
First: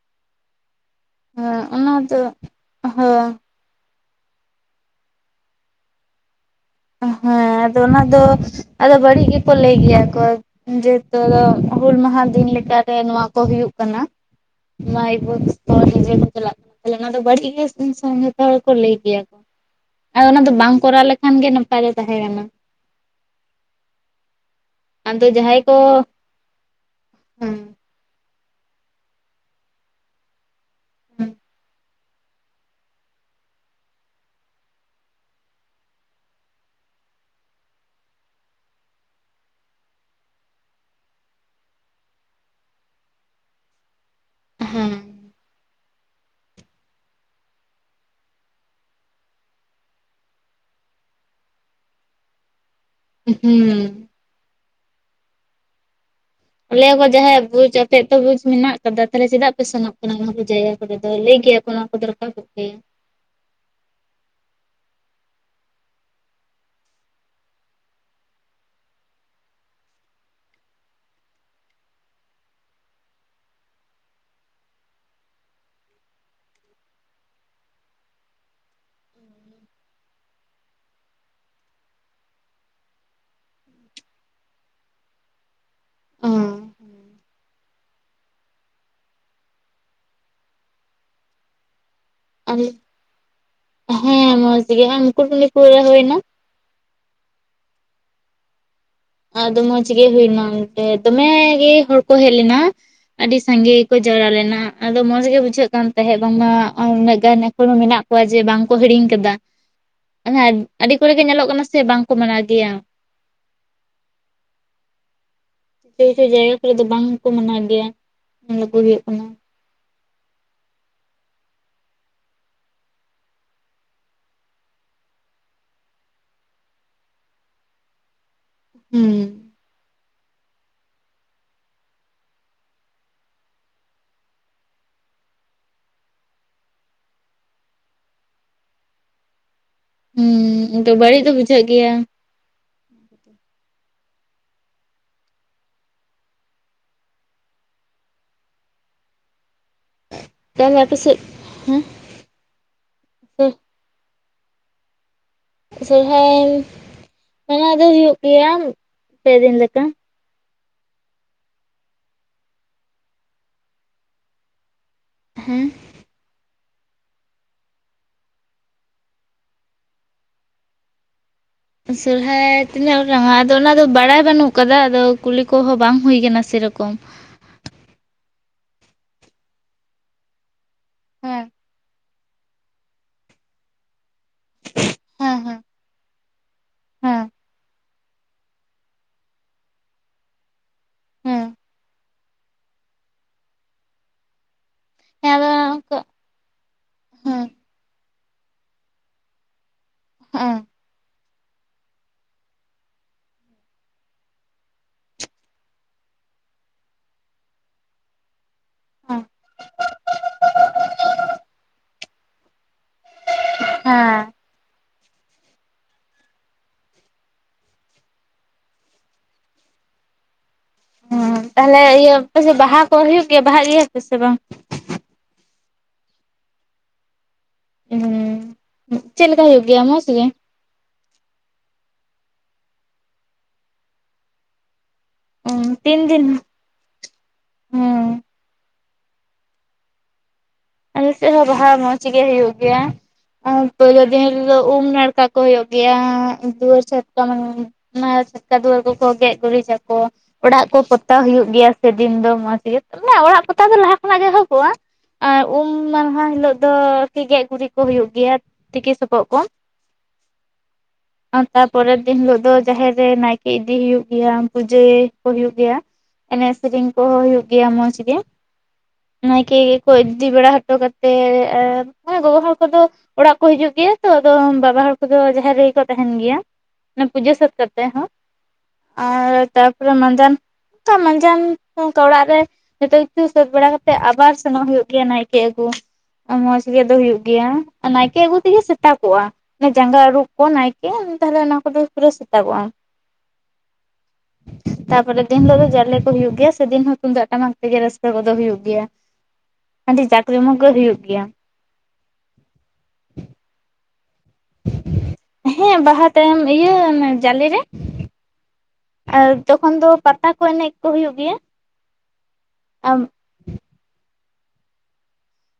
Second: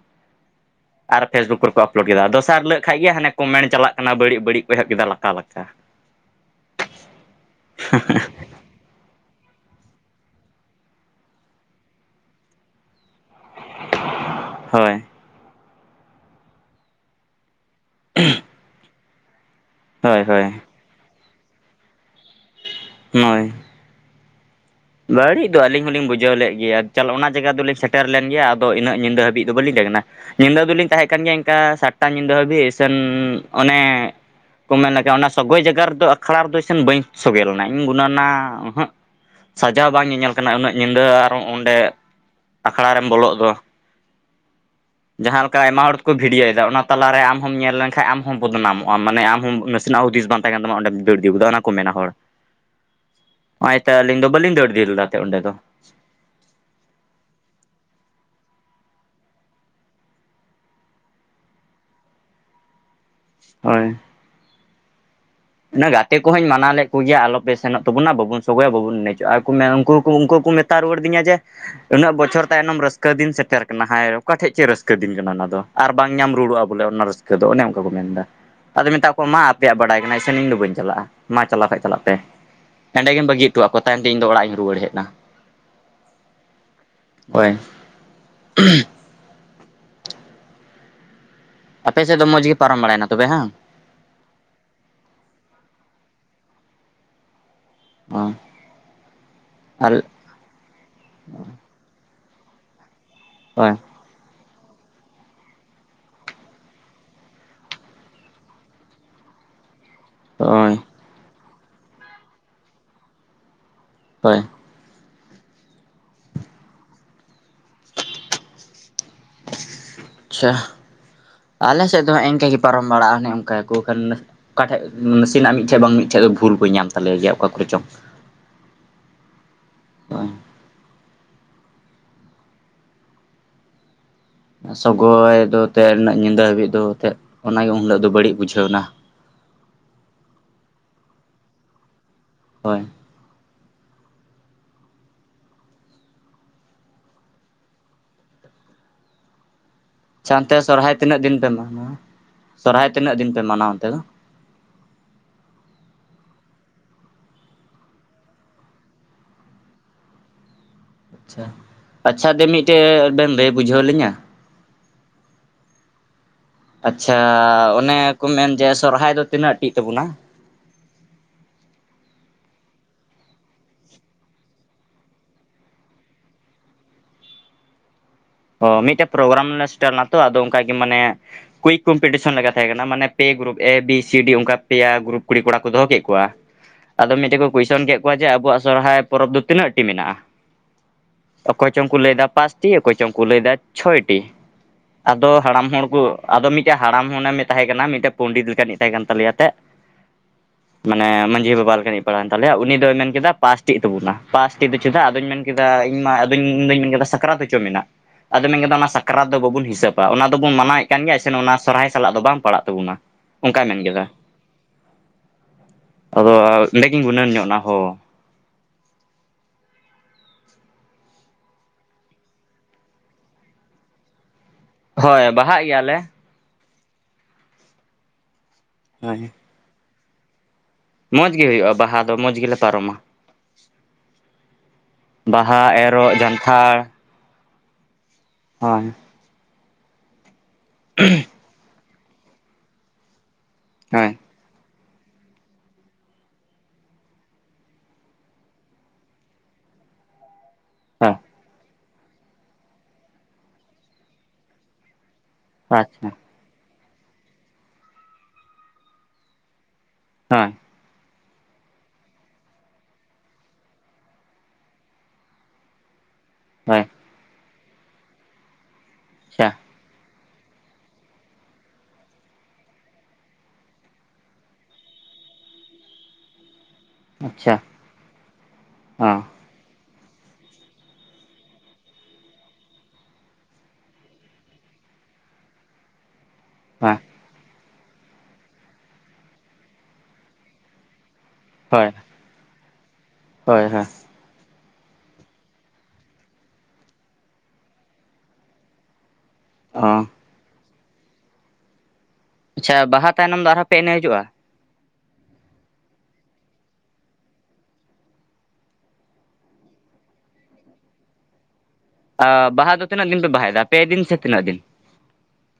[SPEAKER 2] ᱟᱨ ᱯᱷᱮᱥᱵᱩᱠ
[SPEAKER 1] ᱦᱮᱸ
[SPEAKER 2] ᱠᱚᱨᱮᱠᱚ
[SPEAKER 1] ᱚᱱᱟ
[SPEAKER 2] ᱟᱯᱞᱳᱰ
[SPEAKER 1] ᱫᱚ
[SPEAKER 2] ᱠᱮᱫᱟ ᱫᱚᱥᱟᱨ ᱦᱤᱞᱟᱹᱜ ᱠᱷᱟᱭ ᱜᱮ ᱦᱟᱱᱮ
[SPEAKER 1] ᱦᱮᱸ
[SPEAKER 2] ᱠᱚᱢᱮᱱᱴ ᱪᱟᱞᱟᱜ ᱠᱟᱱᱟ ᱵᱟᱹᱲᱤᱜ ᱵᱟᱹᱲᱤᱜ ᱠᱚ ᱮᱦᱚᱵ ᱠᱮᱫᱟ ᱞᱟᱠᱟ ᱞᱟᱠᱟ
[SPEAKER 1] ᱦᱮᱸ ᱟᱫᱚ ᱚᱱᱟ ᱫᱚ ᱟᱫᱚ ᱵᱟᱹᱲᱤᱜ ᱜᱮᱠᱚ ᱞᱟᱹᱭ ᱜᱮᱭᱟ ᱠᱚ ᱡᱮᱦᱮᱛᱚ ᱫᱚ ᱦᱩᱞ ᱢᱟᱦᱟ ᱫᱤᱱᱞᱮᱠᱟᱨᱮ ᱱᱚᱣᱟ ᱠᱚ ᱦᱩᱭᱩᱜ ᱠᱟᱱᱟ
[SPEAKER 2] ᱦᱳᱭ
[SPEAKER 1] ᱢᱟᱭᱤᱠ ᱵᱚ ᱠᱚ ᱰᱤᱡᱮ ᱠᱚ ᱪᱟᱞᱟᱜ ᱠᱟᱱᱟ ᱛᱟᱦᱚᱞᱮ ᱱᱚᱣᱟ ᱫᱚ ᱵᱟᱹᱲᱤᱜ ᱩᱱᱥᱚᱢ ᱡᱷᱚᱛᱚ ᱦᱚᱲ ᱠᱚ ᱞᱟᱹᱭ ᱜᱮᱭᱟ ᱠᱚ
[SPEAKER 2] ᱦᱳᱭ
[SPEAKER 1] ᱟᱫᱚ ᱚᱱᱟ
[SPEAKER 2] ᱦᱳᱭ
[SPEAKER 1] ᱫᱚ ᱵᱟᱝ ᱠᱚᱨᱟᱣ ᱞᱮᱠᱷᱟᱱ ᱜᱮ ᱱᱟᱯᱟᱭ ᱫᱚ ᱛᱟᱦᱮᱸ ᱠᱟᱱᱟ᱾
[SPEAKER 2] ᱱᱚᱭ᱾
[SPEAKER 1] ᱟᱫᱚ
[SPEAKER 2] ᱵᱟᱹᱲᱤᱡ
[SPEAKER 1] ᱡᱟᱦᱟᱸᱭ
[SPEAKER 2] ᱫᱚ
[SPEAKER 1] ᱠᱚ
[SPEAKER 2] ᱟᱹᱞᱤᱧ ᱦᱚᱞᱤᱧ ᱵᱩᱡᱷᱟᱹᱣ ᱞᱮᱫ ᱜᱮᱭᱟ ᱪᱚᱞ ᱚᱱᱟ ᱡᱟᱭᱜᱟ
[SPEAKER 1] ᱦᱮᱸ
[SPEAKER 2] ᱫᱚᱞᱤᱧ ᱥᱮ ᱥᱮᱴᱮᱨ ᱞᱮᱱ ᱜᱮᱭᱟ ᱟᱫᱚ ᱤᱱᱟᱹᱜ ᱧᱤᱫᱟᱹ ᱦᱟᱵᱤᱡ ᱫᱚ ᱵᱟᱹᱞᱤᱧ ᱛᱟᱦᱮᱸ ᱠᱟᱱᱟ᱾ ᱧᱤᱫᱟᱹ ᱫᱚᱞᱤᱧ ᱛᱟᱦᱮᱸ ᱠᱟᱱ ᱜᱮᱭᱟ ᱮᱝᱠᱟ ᱥᱟᱛᱴᱟ ᱧᱤᱫᱟᱹ ᱦᱟᱹᱵᱤᱡ ᱥᱮᱱ ᱚᱱᱮ ᱠᱚ ᱢᱮᱱᱞᱮ ᱚᱱᱟ ᱥᱚᱜᱚᱭ ᱡᱟᱜᱟ ᱨᱮᱫᱚ ᱟᱠᱷᱲᱟ ᱨᱮᱫᱚ ᱥᱮᱱ ᱵᱟᱹᱧ ᱥᱚᱜᱮ ᱞᱮᱱᱟ ᱤᱧ ᱜᱩᱱᱟᱹᱱᱟ ᱚᱸᱦᱟᱸᱜ ᱥᱟᱡᱟᱣ ᱵᱟᱝ ᱧᱮᱧᱮᱞ ᱠᱟᱱᱟ ᱩᱱᱟᱹᱜ ᱧᱤᱫᱟᱹ ᱟᱨ ᱚᱸᱰᱮ ᱟᱠᱷᱲᱟᱨᱮᱢ ᱵᱚᱞᱚᱜ ᱫᱚ᱾
[SPEAKER 1] ᱦᱮᱸ
[SPEAKER 2] ᱡᱟᱦᱟᱸ ᱞᱮᱠᱟ ᱟᱭᱢᱟ ᱦᱚᱲᱠᱚ ᱵᱷᱤᱰᱤᱭᱳᱣᱮᱫᱟ ᱚᱱᱟ ᱛᱟᱞᱟᱨᱮ ᱟᱢ ᱦᱚᱸᱢ ᱧᱮᱞ ᱞᱮᱱᱠᱷᱟᱱ ᱟᱢ ᱦᱚᱸ ᱵᱚᱫᱽᱱᱟᱢᱚᱜᱼᱟ ᱢᱟᱱᱮ ᱟᱢ ᱦᱚᱸ ᱱᱟᱥᱤᱱᱟᱜ ᱦᱩᱫᱤᱥ ᱵᱟᱝ ᱠᱟᱱ ᱛᱟᱢᱟ ᱚᱸᱰᱮ ᱫᱟᱹᱲ ᱤᱫᱤ ᱠᱟᱣᱫᱟ ᱚᱱᱟ ᱠᱚ ᱢᱮᱱᱟ ᱦᱚᱲ᱾
[SPEAKER 1] [inaudible]
[SPEAKER 2] ᱦᱚᱸ-ᱚᱭ ᱛᱚ ᱟᱹᱞᱤᱧ ᱫᱚ ᱵᱟᱹᱞᱤᱧ ᱫᱟᱹᱲ ᱤᱫᱤᱞᱮᱫᱟ ᱛᱚ ᱚᱸᱰᱮ ᱫᱚ᱾
[SPEAKER 1] ᱟᱞᱮᱭᱟ ᱠᱚ ᱡᱟᱦᱟᱸᱭᱟᱜ ᱵᱩᱡᱽ ᱟᱯᱮ ᱛᱚ ᱵᱩᱡᱽ ᱢᱮᱱᱟᱜ ᱟᱠᱟᱫᱟ ᱛᱟᱦᱚᱞᱮ ᱪᱮᱫᱟᱜ ᱯᱮ ᱥᱮᱱᱚᱜ ᱠᱟᱱᱟ ᱚᱱᱟ ᱠᱚ ᱡᱟᱭᱜᱟ ᱠᱚᱨᱮᱫᱚ ᱞᱟᱹᱭ ᱜᱮᱭᱟᱠᱚ᱾ [unintelligible] ᱠᱚᱠᱮ
[SPEAKER 2] ᱦᱳᱭ ᱤᱱᱟᱹ ᱜᱟᱛᱮ ᱠᱚᱦᱚᱸᱧ ᱢᱟᱱᱟᱣ ᱞᱮᱫ ᱠᱚᱜᱮᱭᱟ ᱟᱞᱚᱯᱮ ᱥᱮᱱᱚᱜ ᱛᱟᱵᱚᱱᱟ ᱵᱟᱵᱚᱱ ᱥᱚᱜᱚᱭᱟ ᱵᱟᱵᱚᱱ ᱮᱱᱮᱡᱚᱜᱼᱟ ᱟᱨ ᱩᱱᱠᱩ ᱠᱩ ᱠᱚ ᱢᱮ ᱢᱮᱛᱟ ᱨᱩᱣᱟᱹᱲ ᱫᱤᱧᱟ ᱡᱮ ᱩᱱᱟᱹᱜ ᱵᱚᱪᱷᱚᱨ ᱛᱟᱭᱱᱚᱢ ᱨᱟᱹᱥᱠᱟᱹ ᱫᱤᱱ ᱥᱮᱴᱮᱨ ᱠᱟᱱᱟ ᱦᱟᱭ ᱚᱠᱟᱴᱷᱮᱜ ᱪᱮ ᱨᱟᱹᱥᱠᱟᱹ ᱫᱤᱱ ᱠᱟᱱᱟ ᱚᱱᱟ ᱫᱚ᱾ ᱟᱨ ᱵᱟᱝ ᱧᱟᱢ ᱨᱩᱣᱟᱹᱲᱚᱜᱼᱟ ᱵᱚᱞᱮ ᱚᱱᱟ ᱨᱟᱹᱥᱠᱟᱹ ᱫᱚ ᱚᱱᱮ ᱚᱱᱠᱟ ᱠᱚ ᱢᱮᱱᱫᱟ ᱟᱫᱚ ᱢᱮᱛᱟᱜ ᱠᱚᱣᱟ ᱢᱟ ᱟᱯᱮᱭᱟᱜ ᱵᱟᱰᱟᱭ ᱠᱟᱱᱟ᱾ ᱥᱮᱱᱤᱧ ᱫᱚ ᱵᱟᱹᱧ ᱪᱟᱞᱟᱜᱼᱟ ᱢᱟ ᱪᱟᱞᱟᱣ ᱠᱷᱟᱭᱜ ᱪᱟᱞᱟᱜ ᱯᱮ᱾ ᱮᱸᱰᱮ ᱜᱮᱢ ᱵᱟᱹᱜᱤ ᱦᱚᱴᱚᱣᱟᱜ ᱠᱚ ᱛᱟᱭᱚᱢᱛᱮ ᱤᱧ ᱫᱚ ᱚᱲᱟᱜ ᱤᱧ ᱨᱩᱣᱟᱹᱲ ᱦᱮᱜᱱᱟ᱾ ᱚᱭ [unintelligible] ᱟᱯᱮ ᱥᱮᱫ ᱫᱚ ᱢᱚᱡᱽ ᱜᱮ ᱯᱟᱨᱚᱢ ᱵᱟᱲᱟᱭᱱᱟ ᱛᱚᱵᱮ ᱦᱟᱝ?
[SPEAKER 1] ᱦᱮᱸ ᱢᱚᱸᱡᱽ ᱜᱮ ᱱᱤᱛᱚᱜ ᱜᱮ ᱞᱮ ᱱᱤᱛᱚᱜ [unintelligible] ᱦᱩᱭᱱᱟ ᱾
[SPEAKER 2] ᱚ
[SPEAKER 1] ᱟᱫᱚ ᱢᱚᱸᱡᱽ ᱜᱮ ᱦᱩᱭᱱᱟ ᱫᱚᱢᱮᱻᱻ ᱜᱮ ᱦᱚᱲ ᱠᱚ ᱦᱮᱡ ᱞᱮᱱᱟ ᱟᱹᱰᱤ ᱥᱟᱸᱜᱮ
[SPEAKER 2] ᱦᱳᱭ
[SPEAKER 1] ᱾ ᱠᱚ ᱡᱟᱣᱨᱟ ᱞᱮᱱᱟ ᱟᱫᱚ ᱢᱚᱡᱽ ᱜᱮ ᱵᱩᱡᱷᱟᱹᱜ ᱠᱟᱱ ᱛᱟᱦᱮᱸᱫ ᱵᱟᱝᱢᱟ ᱩᱱᱟᱹᱜ ᱜᱟᱱ ᱮᱠᱷᱳᱚᱱᱳ ᱢᱮᱱᱟᱜ ᱠᱚᱣᱟ ᱠᱚᱣᱟ ᱡᱮ ᱵᱟᱝ ᱠᱚ ᱦᱤᱲᱤᱧ ᱠᱟᱫᱟ
[SPEAKER 2] ᱦᱳᱭ
[SPEAKER 1] ᱟᱹᱰᱤ ᱠᱚᱨᱮ ᱜᱮ ᱧᱮᱞᱚᱜ ᱠᱟᱱᱟ ᱥᱮ ᱵᱟᱝ ᱠᱚ ᱢᱟᱱᱟᱣ ᱜᱮᱭᱟ
[SPEAKER 2] ᱦᱳᱭ
[SPEAKER 1] ᱠᱟᱹᱭ ᱠᱟᱹᱭ ᱡᱟᱭᱜᱟ ᱠᱚᱨᱮ ᱫᱚ ᱵᱟᱝᱠᱚ ᱢᱟᱱᱟᱣ ᱜᱮᱭᱟ ᱚᱱᱟ ᱠᱚ ᱦᱩᱭᱩᱜ ᱠᱟᱱᱟ
[SPEAKER 2] ᱟᱪᱪᱷᱟ ᱟᱞᱮ ᱥᱮᱫ ᱫᱚ ᱦᱟᱸᱜ ᱤᱱᱠᱟᱹ ᱜᱮ ᱯᱟᱨᱚᱢ ᱵᱟᱲᱟᱜᱼᱟ ᱚᱱᱮ ᱚᱱᱠᱟᱭᱟ ᱠᱚ ᱠᱷᱟᱱ ᱚᱠᱟᱴᱷᱮᱡ ᱱᱟᱥᱮᱱᱟᱜ ᱢᱤᱫᱴᱷᱮᱱ ᱵᱟᱝ ᱢᱤᱫᱴᱷᱮᱱ ᱫᱚ ᱵᱷᱩᱞ ᱠᱚ ᱧᱟᱢ ᱛᱟᱞᱮ ᱜᱮᱭᱟ ᱚᱠᱟ ᱠᱚᱨᱮ ᱪᱚᱝ ᱾
[SPEAKER 1] ᱦᱩᱸ
[SPEAKER 2] ᱦᱩᱸ ᱥᱚᱜᱚᱭ ᱫᱚ ᱛᱮᱱ ᱤᱱᱟᱹ ᱧᱤᱸᱫᱟᱹ ᱦᱟᱹᱵᱤᱡ ᱫᱚ ᱛᱮᱫ ᱚᱱᱟᱜᱮ ᱩᱱᱦᱤᱞᱟᱹᱜ ᱫᱚ ᱵᱟᱹᱲᱤᱡ ᱵᱩᱡᱷᱟᱹᱣ ᱱᱟ᱾
[SPEAKER 1] ᱦᱩᱸᱻ ᱟᱫᱚ ᱵᱟᱹᱲᱤᱡ ᱫᱚ ᱵᱩᱡᱷᱟᱹᱜ ᱜᱮᱭᱟ ᱾
[SPEAKER 2] ᱦᱳᱭ ᱟᱪᱪᱷᱟ ᱚᱱᱛᱮ
[SPEAKER 1] ᱛᱟᱦᱚᱞᱮ
[SPEAKER 2] ᱥᱚᱨᱦᱟᱭ
[SPEAKER 1] ᱟᱯᱮ ᱥᱮᱫ
[SPEAKER 2] ᱛᱤᱱᱟᱹᱜ ᱫᱤᱱ ᱯᱮ
[SPEAKER 1] ᱦᱮᱸ
[SPEAKER 2] ᱢᱟᱱᱟᱣᱟ ᱥᱚᱨᱦᱟᱭ ᱛᱤᱱᱟᱹᱜ ᱫᱤᱱ ᱯᱮ ᱢᱟᱱᱟᱣᱟ ᱚᱱᱛᱮ ᱫᱚ?
[SPEAKER 1] ᱥᱚᱨᱦᱟᱭ ᱢᱟᱱᱟᱣ ᱫᱚ ᱦᱩᱭᱩᱜ ᱜᱮᱭᱟ ᱯᱮᱫᱤᱱ ᱞᱮᱠᱟ ᱾
[SPEAKER 2] ᱟᱪᱪᱷᱟ ᱟᱪᱪᱷᱟ ᱫᱤ ᱢᱤᱫᱴᱮᱡ ᱵᱮᱱ ᱞᱟᱹᱭ ᱵᱩᱡᱷᱟᱹᱣ ᱞᱤᱧᱟᱹ?
[SPEAKER 1] ᱦᱮᱸ
[SPEAKER 2] ᱟᱪᱪᱷᱟ ᱚᱱᱮ ᱠᱚ ᱢᱮᱱ ᱡᱮ ᱥᱚᱨᱦᱟᱭ ᱫᱚ ᱛᱤᱱᱟᱹᱜ ᱴᱤᱜ ᱛᱟᱵᱚᱱᱟ?
[SPEAKER 1] ᱥᱚᱨᱦᱟᱭ ᱛᱤᱱᱟᱹᱜ ᱜᱚᱴᱟᱝᱟ ᱟᱫᱚ ᱚᱱᱟᱫᱚ ᱵᱟᱲᱟᱭ ᱵᱟᱹᱱᱩᱜ ᱠᱟᱫᱟ ᱟᱫᱚ ᱠᱩᱞᱤ ᱠᱚᱦᱚᱸ ᱵᱟᱝ ᱦᱩᱭ ᱟᱠᱟᱱᱟ ᱥᱮᱨᱚᱠᱚᱢ ᱾
[SPEAKER 2] ᱚ ᱢᱤᱫᱴᱮᱱ ᱯᱨᱳᱜᱨᱟᱢ ᱞᱮ ᱥᱮᱴᱟᱨ ᱞᱮᱱᱟ ᱛᱚ ᱟᱫᱚ ᱚᱱᱠᱟᱜᱮ ᱢᱟᱱᱮ
[SPEAKER 1] ᱦᱮᱸ
[SPEAKER 2] ᱠᱩᱭᱤᱠ ᱠᱚᱢᱯᱤᱴᱤᱥᱮᱱ ᱞᱮᱠᱟ ᱛᱟᱦᱮᱸ ᱠᱟᱱᱟ ᱢᱟᱱᱮ ᱯᱮ ᱜᱩᱨᱩᱯ ᱮ ᱵᱤ ᱥᱤ ᱰᱤ ᱚᱱᱠᱟ ᱯᱮᱭᱟ ᱜᱩᱨᱩᱯ
[SPEAKER 1] ᱦᱮᱸ
[SPEAKER 2] ᱠᱩᱲᱤ
[SPEAKER 1] ᱦᱮᱸ
[SPEAKER 2] ᱠᱚᱲᱟ ᱠᱚ ᱫᱚᱦᱚ ᱠᱮᱫ ᱠᱚᱣᱟ ᱟᱫᱚ
[SPEAKER 1] ᱦᱮᱸ
[SPEAKER 2] ᱢᱤᱫᱴᱮᱡ ᱠᱚ ᱠᱩᱥᱪᱮᱱ ᱠᱮᱫ ᱠᱚᱣᱟ ᱡᱮ ᱟᱵᱚᱣᱟᱜ ᱥᱚᱨᱦᱟᱭ ᱯᱚᱨᱚᱵᱽ ᱫᱚ ᱛᱤᱱᱟᱹᱜ ᱴᱤ ᱢᱮᱱᱟᱜᱼᱟ
[SPEAKER 1] ᱦᱮᱸ
[SPEAKER 2] ᱚᱠᱚᱭ ᱪᱚᱝ ᱠᱚ ᱞᱟᱹᱭᱫᱟ ᱯᱟᱸᱪᱴᱤ ᱚᱠᱚᱭ ᱪᱚᱝ ᱠᱚ ᱞᱟᱹᱭᱫᱟ ᱪᱷᱚᱭᱴᱤ
[SPEAKER 1] ᱦᱮᱸ
[SPEAKER 2] ᱟᱫᱚ ᱦᱟᱲᱟᱢ ᱦᱚᱲ ᱠᱚ
[SPEAKER 1] ᱦᱮᱸ
[SPEAKER 2] ᱟᱫᱚ ᱢᱤᱫᱴᱮᱱ ᱦᱟᱲᱟᱢ ᱦᱚᱱᱟᱢᱮᱸ ᱛᱟᱦᱮᱸ ᱠᱟᱱᱟ ᱢᱤᱫᱴᱮᱱ ᱯᱚᱱᱰᱤᱛ ᱞᱮᱠᱟᱱᱤᱡ ᱛᱟᱦᱮᱸ ᱠᱟᱱ ᱛᱟᱞᱮᱭᱟ ᱮᱱᱛᱮᱜ
[SPEAKER 1] ᱦᱮᱸᱻᱮᱸᱻ
[SPEAKER 2] ᱢᱟᱱᱮ ᱢᱟᱺᱡᱷᱤ ᱵᱟᱵᱟ ᱞᱮᱠᱟᱠᱤᱡ ᱯᱟᱲᱟᱣᱮᱱ ᱛᱟᱞᱮᱭᱟ ᱩᱱᱤ ᱫᱚᱭ ᱢᱮᱱ ᱠᱮᱫᱟ ᱯᱟᱥᱴᱤᱜ ᱛᱟᱵᱚᱱᱟ ᱯᱟᱥᱴᱤᱜ ᱫᱚ ᱪᱮᱫᱟᱜ ᱟᱫᱚᱧ ᱢᱮᱱ ᱠᱮᱫ ᱠᱮᱫᱟ ᱤᱧ ᱢᱟ ᱟᱫᱚᱧ ᱤᱫᱚᱧ ᱢᱮᱱ ᱠᱮᱫᱟ ᱥᱟᱠᱨᱟᱛ ᱦᱚᱪᱚ ᱢᱮᱱᱟᱜ ᱟᱫᱚ ᱢᱮᱱ ᱠᱮᱫᱟ ᱚᱱᱟ
[SPEAKER 1] ᱦᱮᱸ
[SPEAKER 2] ᱥᱟᱠᱨᱟᱛ ᱫᱚ ᱵᱟᱵᱚᱱ ᱦᱤᱥᱟᱹᱵᱽᱼᱟ ᱚᱱᱟ ᱫᱚᱵᱚᱱ ᱢᱟᱱᱟᱭᱮ ᱠᱟᱱ ᱜᱮᱭᱟ ᱥᱮ ᱚᱱᱟ ᱥᱚᱨᱦᱟᱭ ᱥᱟᱞᱟᱜ ᱫᱚ ᱵᱟᱝ ᱯᱟᱲᱟᱜ ᱛᱟᱵᱚᱱᱟ ᱚᱱᱠᱟᱭ ᱢᱮᱱ ᱠᱮᱫᱟ
[SPEAKER 1] ᱦᱮᱸ
[SPEAKER 2] ᱟᱫᱚ ᱟᱨ ᱚᱸᱰᱮ ᱜᱤᱧ ᱜᱩᱱᱟᱹᱱ ᱧᱚᱜ ᱱᱟ ᱦᱚ
[SPEAKER 1] ᱛᱟᱦᱞᱮ ᱤᱭᱟᱹ ᱟᱯᱮᱥᱮ ᱵᱟᱦᱟ ᱠᱚ ᱦᱩᱭᱩᱜ ᱜᱮᱭᱟ ᱵᱟᱦᱟ ᱜᱤᱭᱟᱹ ᱯᱮᱥᱮ ᱵᱟᱝ
[SPEAKER 2] ᱦᱳᱭ ᱵᱟᱦᱟᱜ ᱜᱮᱭᱟᱞᱮ
[SPEAKER 1] ᱦᱩᱸ ᱪᱮᱫ
[SPEAKER 2] ᱦᱳᱭ
[SPEAKER 1] ᱞᱮᱠᱟ ᱦᱩᱭᱩᱜ ᱜᱮᱭᱟ ᱢᱚᱸᱪ ᱜᱮ
[SPEAKER 2] ᱢᱚᱸᱡᱽ ᱜᱮ ᱦᱩᱭᱩᱜᱼᱟ ᱵᱟᱦᱟ ᱫᱚ ᱢᱚᱸᱡᱽ ᱜᱮᱞᱮ ᱯᱟᱨᱚᱢᱟ ᱵᱟᱦᱟ
[SPEAKER 1] ᱛᱤᱱ
[SPEAKER 2] ᱮᱨᱚᱜ
[SPEAKER 1] ᱫᱤᱱ?
[SPEAKER 2] ᱡᱟᱱᱛᱷᱟᱲ
[SPEAKER 1] ᱦᱮᱸ
[SPEAKER 2] ᱦᱳᱸᱭ
[SPEAKER 1] ᱟᱞᱮ ᱥᱮᱜ ᱦᱚᱸ ᱵᱟᱦᱟ ᱢᱚᱸᱡᱽ ᱜᱮ ᱦᱩᱭᱩᱜ ᱜᱮᱭᱟ ᱯᱳᱭᱞᱳ
[SPEAKER 2] ᱦᱳᱭ
[SPEAKER 1] ᱫᱤᱱ ᱨᱮᱫᱚ ᱩᱢ ᱱᱟᱲᱠᱟ ᱠᱚ ᱦᱩᱭᱩᱜ ᱜᱮᱭᱟ ᱫᱩᱣᱟᱹᱨ ᱪᱷᱟᱴᱠᱟ ᱢᱟᱱᱮ ᱪᱷᱟᱴᱠᱟ ᱫᱩᱣᱟᱹᱨ ᱠᱚᱠᱚ ᱜᱮᱡ ᱜᱩᱨᱤᱡᱟᱠᱚ ᱚᱲᱟᱜ ᱠᱚ
[SPEAKER 2] ᱦᱳᱭ
[SPEAKER 1] ᱯᱚᱛᱟᱣ ᱦᱩᱭᱩᱜ ᱜᱮᱭᱟ ᱥᱮ ᱫᱤᱱ ᱫᱚ ᱢᱚᱸᱡᱽ ᱜᱮ ᱢᱟᱱᱮ ᱚᱲᱟᱜ ᱯᱚᱛᱟᱣ ᱫᱚ ᱞᱟᱦᱟ ᱠᱷᱚᱱᱟᱜ ᱜᱮ ᱮᱦᱚᱵᱚᱜ-ᱟ ᱟᱨ ᱩᱢ
[SPEAKER 2] ᱟᱪᱪᱷᱟ
[SPEAKER 1] ᱢᱟᱦᱟ ᱦᱤᱞᱳᱜ ᱫᱚ ᱠᱤ ᱜᱮᱡ ᱜᱩᱨᱤᱡ ᱠᱚ ᱦᱩᱭᱩᱜ ᱜᱮᱭᱟ ᱛᱤᱠᱤ ᱥᱚᱵᱚᱫ ᱠᱚ
[SPEAKER 2] ᱦᱮᱸ
[SPEAKER 1] ᱛᱟᱨᱯᱚᱨᱮ ᱫᱤᱱ ᱦᱤᱞᱳᱜ ᱫᱚ ᱡᱟᱦᱮᱨ ᱨᱮ ᱱᱟᱭᱠᱮ ᱤᱫᱤ ᱦᱩᱭᱩᱜ ᱜᱮᱭᱟ ᱯᱩᱡᱟᱹ ᱠᱚ ᱦᱩᱭᱩᱜ ᱜᱮᱭᱟ᱾ ᱮᱱᱮᱡ
[SPEAKER 2] ᱦᱳᱭ
[SPEAKER 1] ᱥᱮᱨᱮᱧ ᱠᱚᱦᱚᱸ ᱦᱩᱭᱩᱜ ᱜᱮᱭᱟ ᱢᱚᱸᱡᱽ ᱜᱮ,
[SPEAKER 2] ᱟᱪᱪᱷᱟ
[SPEAKER 1] ᱱᱟᱭᱠᱮ ᱤᱫᱤ ᱵᱟᱲᱟ ᱦᱚᱴᱚ ᱠᱟᱛᱮᱫ ᱟᱨ ᱜᱚᱜᱚ ᱦᱚᱲ ᱠᱚᱫᱚ ᱚᱲᱟᱜ ᱠᱚ ᱦᱤᱡᱩᱜ ᱜᱮᱭᱟ ᱛᱚ, ᱟᱫᱚ ᱵᱟᱵᱟ ᱦᱚᱲ ᱠᱚᱫᱚ ᱡᱟᱦᱮᱨ ᱨᱮᱜᱮ ᱠᱚ ᱛᱟᱦᱮᱱ ᱜᱮᱭᱟ᱾ ᱚᱱᱟ ᱯᱩᱡᱟᱹ ᱥᱟᱹᱛ
[SPEAKER 2] ᱟᱪᱪᱷᱟ
[SPEAKER 1] ᱠᱟᱛᱮ ᱦᱚᱸ
[SPEAKER 2] ᱚ
[SPEAKER 1] ᱟᱨ ᱯᱩᱨᱟᱹ ᱢᱟᱸᱡᱟᱱ ᱛᱚ ᱢᱟᱸᱡᱟᱱ ᱚᱱᱠᱟ ᱚᱲᱟᱜ ᱨᱮ ᱡᱚᱛᱚ ᱠᱤᱪᱷᱩ ᱥᱟᱹᱛ ᱵᱟᱲᱟ ᱠᱟᱛᱮᱫ ᱟᱵᱟᱨ ᱥᱮᱱᱚᱜ ᱦᱩᱭᱩᱜ ᱜᱮᱭᱟ ᱱᱟᱭᱠᱮ ᱟᱹᱜᱩ ᱢᱚᱸᱡ ᱜᱮ ᱫᱚ
[SPEAKER 2] ᱦᱳᱭ
[SPEAKER 1] ᱦᱩᱭᱩᱜ ᱜᱮᱭᱟ ᱱᱟᱭᱠᱮ ᱟᱹᱜᱩ ᱛᱤᱜᱤ ᱥᱮᱛᱟᱜᱚᱜᱼᱟ ᱡᱟᱸᱜᱟ ᱟᱹᱨᱩᱵᱽ ᱠᱚ ᱱᱟᱭᱠᱮ ᱛᱟᱦᱚᱞᱮ ᱚᱱᱟ
[SPEAKER 2] ᱦᱳᱭ
[SPEAKER 1] ᱯᱩᱨᱟᱹ ᱥᱮᱛᱟᱜᱚᱜᱼᱟ
[SPEAKER 2] ᱦᱳᱭ ᱦᱳᱭ
[SPEAKER 1] ᱛᱟᱯᱚᱨᱮ ᱫᱤᱱ ᱦᱤᱞᱳᱜ ᱜᱤ ᱡᱟᱞᱮ ᱠᱚ ᱦᱩᱭᱩᱜ ᱜᱮᱭᱟ ᱥᱮ ᱫᱤᱱ ᱦᱚᱸ ᱛᱩᱢᱫᱟᱜ ᱴᱟᱢᱟᱠ ᱛᱮᱜᱮ ᱨᱟᱹᱥᱠᱟᱹ ᱠᱚᱫᱚ ᱦᱩᱭᱩᱜ ᱜᱮᱭᱟ ᱟᱰᱤ
[SPEAKER 2] ᱚ
[SPEAKER 1] ᱡᱟᱠᱡᱚᱢᱚᱠ ᱜᱮ ᱦᱩᱭᱩᱜ ᱜᱮᱭᱟ
[SPEAKER 2] ᱟᱪᱪᱷᱟ ᱵᱟᱦᱟ ᱛᱟᱭᱱᱚᱢ ᱫᱚ ᱟᱨᱦᱚᱸ ᱯᱮ ᱮᱱᱮᱪ ᱦᱤᱡᱩᱜᱼᱟ
[SPEAKER 1] ᱦᱮᱸ ᱵᱟᱦᱟ ᱛᱟᱭᱚᱢ ᱤᱭᱟᱹ ᱡᱟᱞᱮ ᱨᱮ ᱟᱨ ᱛᱚᱠᱷᱚᱱ ᱫᱚ ᱯᱟᱛᱟ ᱠᱚ ᱮᱱᱮᱡ ᱠᱚ ᱦᱩᱭᱩᱜ ᱜᱮᱭᱟ
[SPEAKER 2] ᱟ... ᱵᱟᱦᱟ ᱫᱚ ᱛᱤᱱᱟᱹᱜ ᱫᱤᱱ
[SPEAKER 1] ᱦᱮᱸ
[SPEAKER 2] ᱯᱮ ᱵᱟᱦᱟᱭᱮᱫᱟ ᱯᱮ ᱫᱤᱱ ᱥᱮ ᱛᱤᱱᱟᱹᱜ ᱫᱤᱱ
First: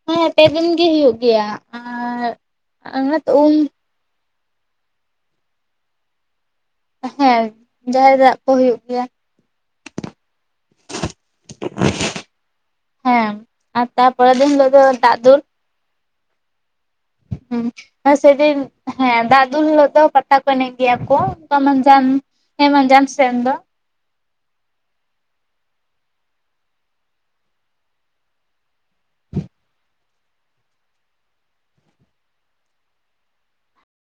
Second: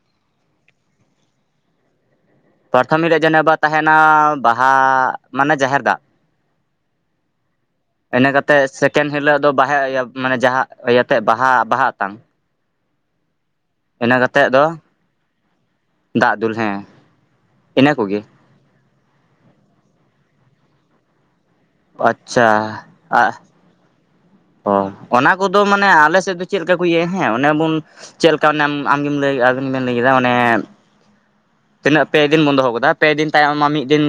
[SPEAKER 1] ᱦᱮᱸ ᱯᱮ ᱫᱤᱱ ᱜᱮ ᱦᱩᱭᱩᱜ ᱜᱮᱭᱟ ᱟᱨ
[SPEAKER 2] ᱯᱚᱨᱛᱷᱚᱢ
[SPEAKER 1] ᱚᱱᱟ
[SPEAKER 2] ᱦᱤᱞᱳᱜ
[SPEAKER 1] ᱛᱚ
[SPEAKER 2] ᱡᱮᱱᱚ
[SPEAKER 1] ᱩᱢ
[SPEAKER 2] ᱵᱟ ᱛᱟᱦᱮᱱᱟ ᱵᱟᱦᱟ ᱢᱟᱱᱮ ᱡᱟᱦᱮᱨ ᱫᱟᱜ᱾
[SPEAKER 1] ᱦᱮᱸ ᱡᱟᱦᱮᱨ
[SPEAKER 2] ᱤᱱᱟᱹ
[SPEAKER 1] ᱫᱟᱜ ᱠᱚ
[SPEAKER 2] ᱠᱟᱛᱮᱜ
[SPEAKER 1] ᱦᱩᱭᱩᱜ ᱜᱮᱭᱟ
[SPEAKER 2] ᱥᱮᱠᱮᱱᱰ ᱦᱤᱞᱳᱜ ᱫᱚ ᱵᱟᱦᱟ ᱤᱭᱟᱹ ᱢᱟᱱᱮ ᱡᱟᱦᱟᱸ ᱤᱭᱟᱹᱛᱮᱫ ᱵᱟᱦᱟ ᱵᱟᱦᱟ ᱟᱛᱟᱝ᱾
[SPEAKER 1] ᱦᱮᱸ ᱟᱨ
[SPEAKER 2] ᱤᱱᱟᱹ
[SPEAKER 1] ᱛᱟᱨᱯᱚᱨᱮ ᱫᱤᱱ
[SPEAKER 2] ᱠᱟᱛᱮᱫ
[SPEAKER 1] ᱦᱤᱞᱳᱜ ᱫᱚ ᱫᱟᱜ ᱫᱩᱞ᱾
[SPEAKER 2] ᱫᱟᱜ ᱫᱩᱞ ᱦᱮᱸ ᱤᱱᱟᱹ
[SPEAKER 1] ᱦᱮᱸ
[SPEAKER 2] ᱠᱚᱜᱮ
[SPEAKER 1] ᱥᱮᱫᱤᱱ ᱦᱮᱸ ᱫᱟᱜ ᱫᱩᱞ ᱦᱤᱞᱳᱜ ᱫᱚ ᱯᱟᱛᱟ ᱠᱚ ᱮᱱᱮᱡ ᱜᱮᱭᱟ ᱠᱚ ᱚᱠᱟ ᱢᱟᱱᱡᱟᱱ
[SPEAKER 2] ᱟᱪᱪᱷᱟ
[SPEAKER 1] ᱦᱮᱸᱢᱟᱱᱡᱟᱱ ᱥᱮᱱ ᱫᱚ
[SPEAKER 2] ᱚ ᱚᱱᱟ ᱠᱚᱫᱚ ᱢᱟᱱᱮ ᱟᱞᱮ ᱥᱮᱫ ᱫᱚ ᱪᱮᱫ ᱞᱮᱠᱟ ᱠᱚ ᱤᱭᱟᱹᱭᱟ ᱦᱮᱸ ᱚᱱᱮ ᱵᱚᱱ ᱪᱮᱫ ᱞᱮᱠᱟ ᱚᱱᱮᱢ ᱟᱢᱜᱮᱢ ᱞᱟᱹᱭ ᱟᱵᱮᱱ ᱵᱮᱱ ᱞᱟᱹᱭ ᱠᱮᱫᱟ ᱚᱱᱮ ᱛᱤᱱᱟᱹᱜ ᱯᱮ ᱫᱤᱱ ᱵᱚᱱ ᱫᱚᱦᱚ ᱠᱟᱫᱟ ᱯᱮ ᱫᱤᱱ ᱛᱟᱭᱚᱢ ᱢᱟ ᱢᱤᱫ ᱫᱤᱱ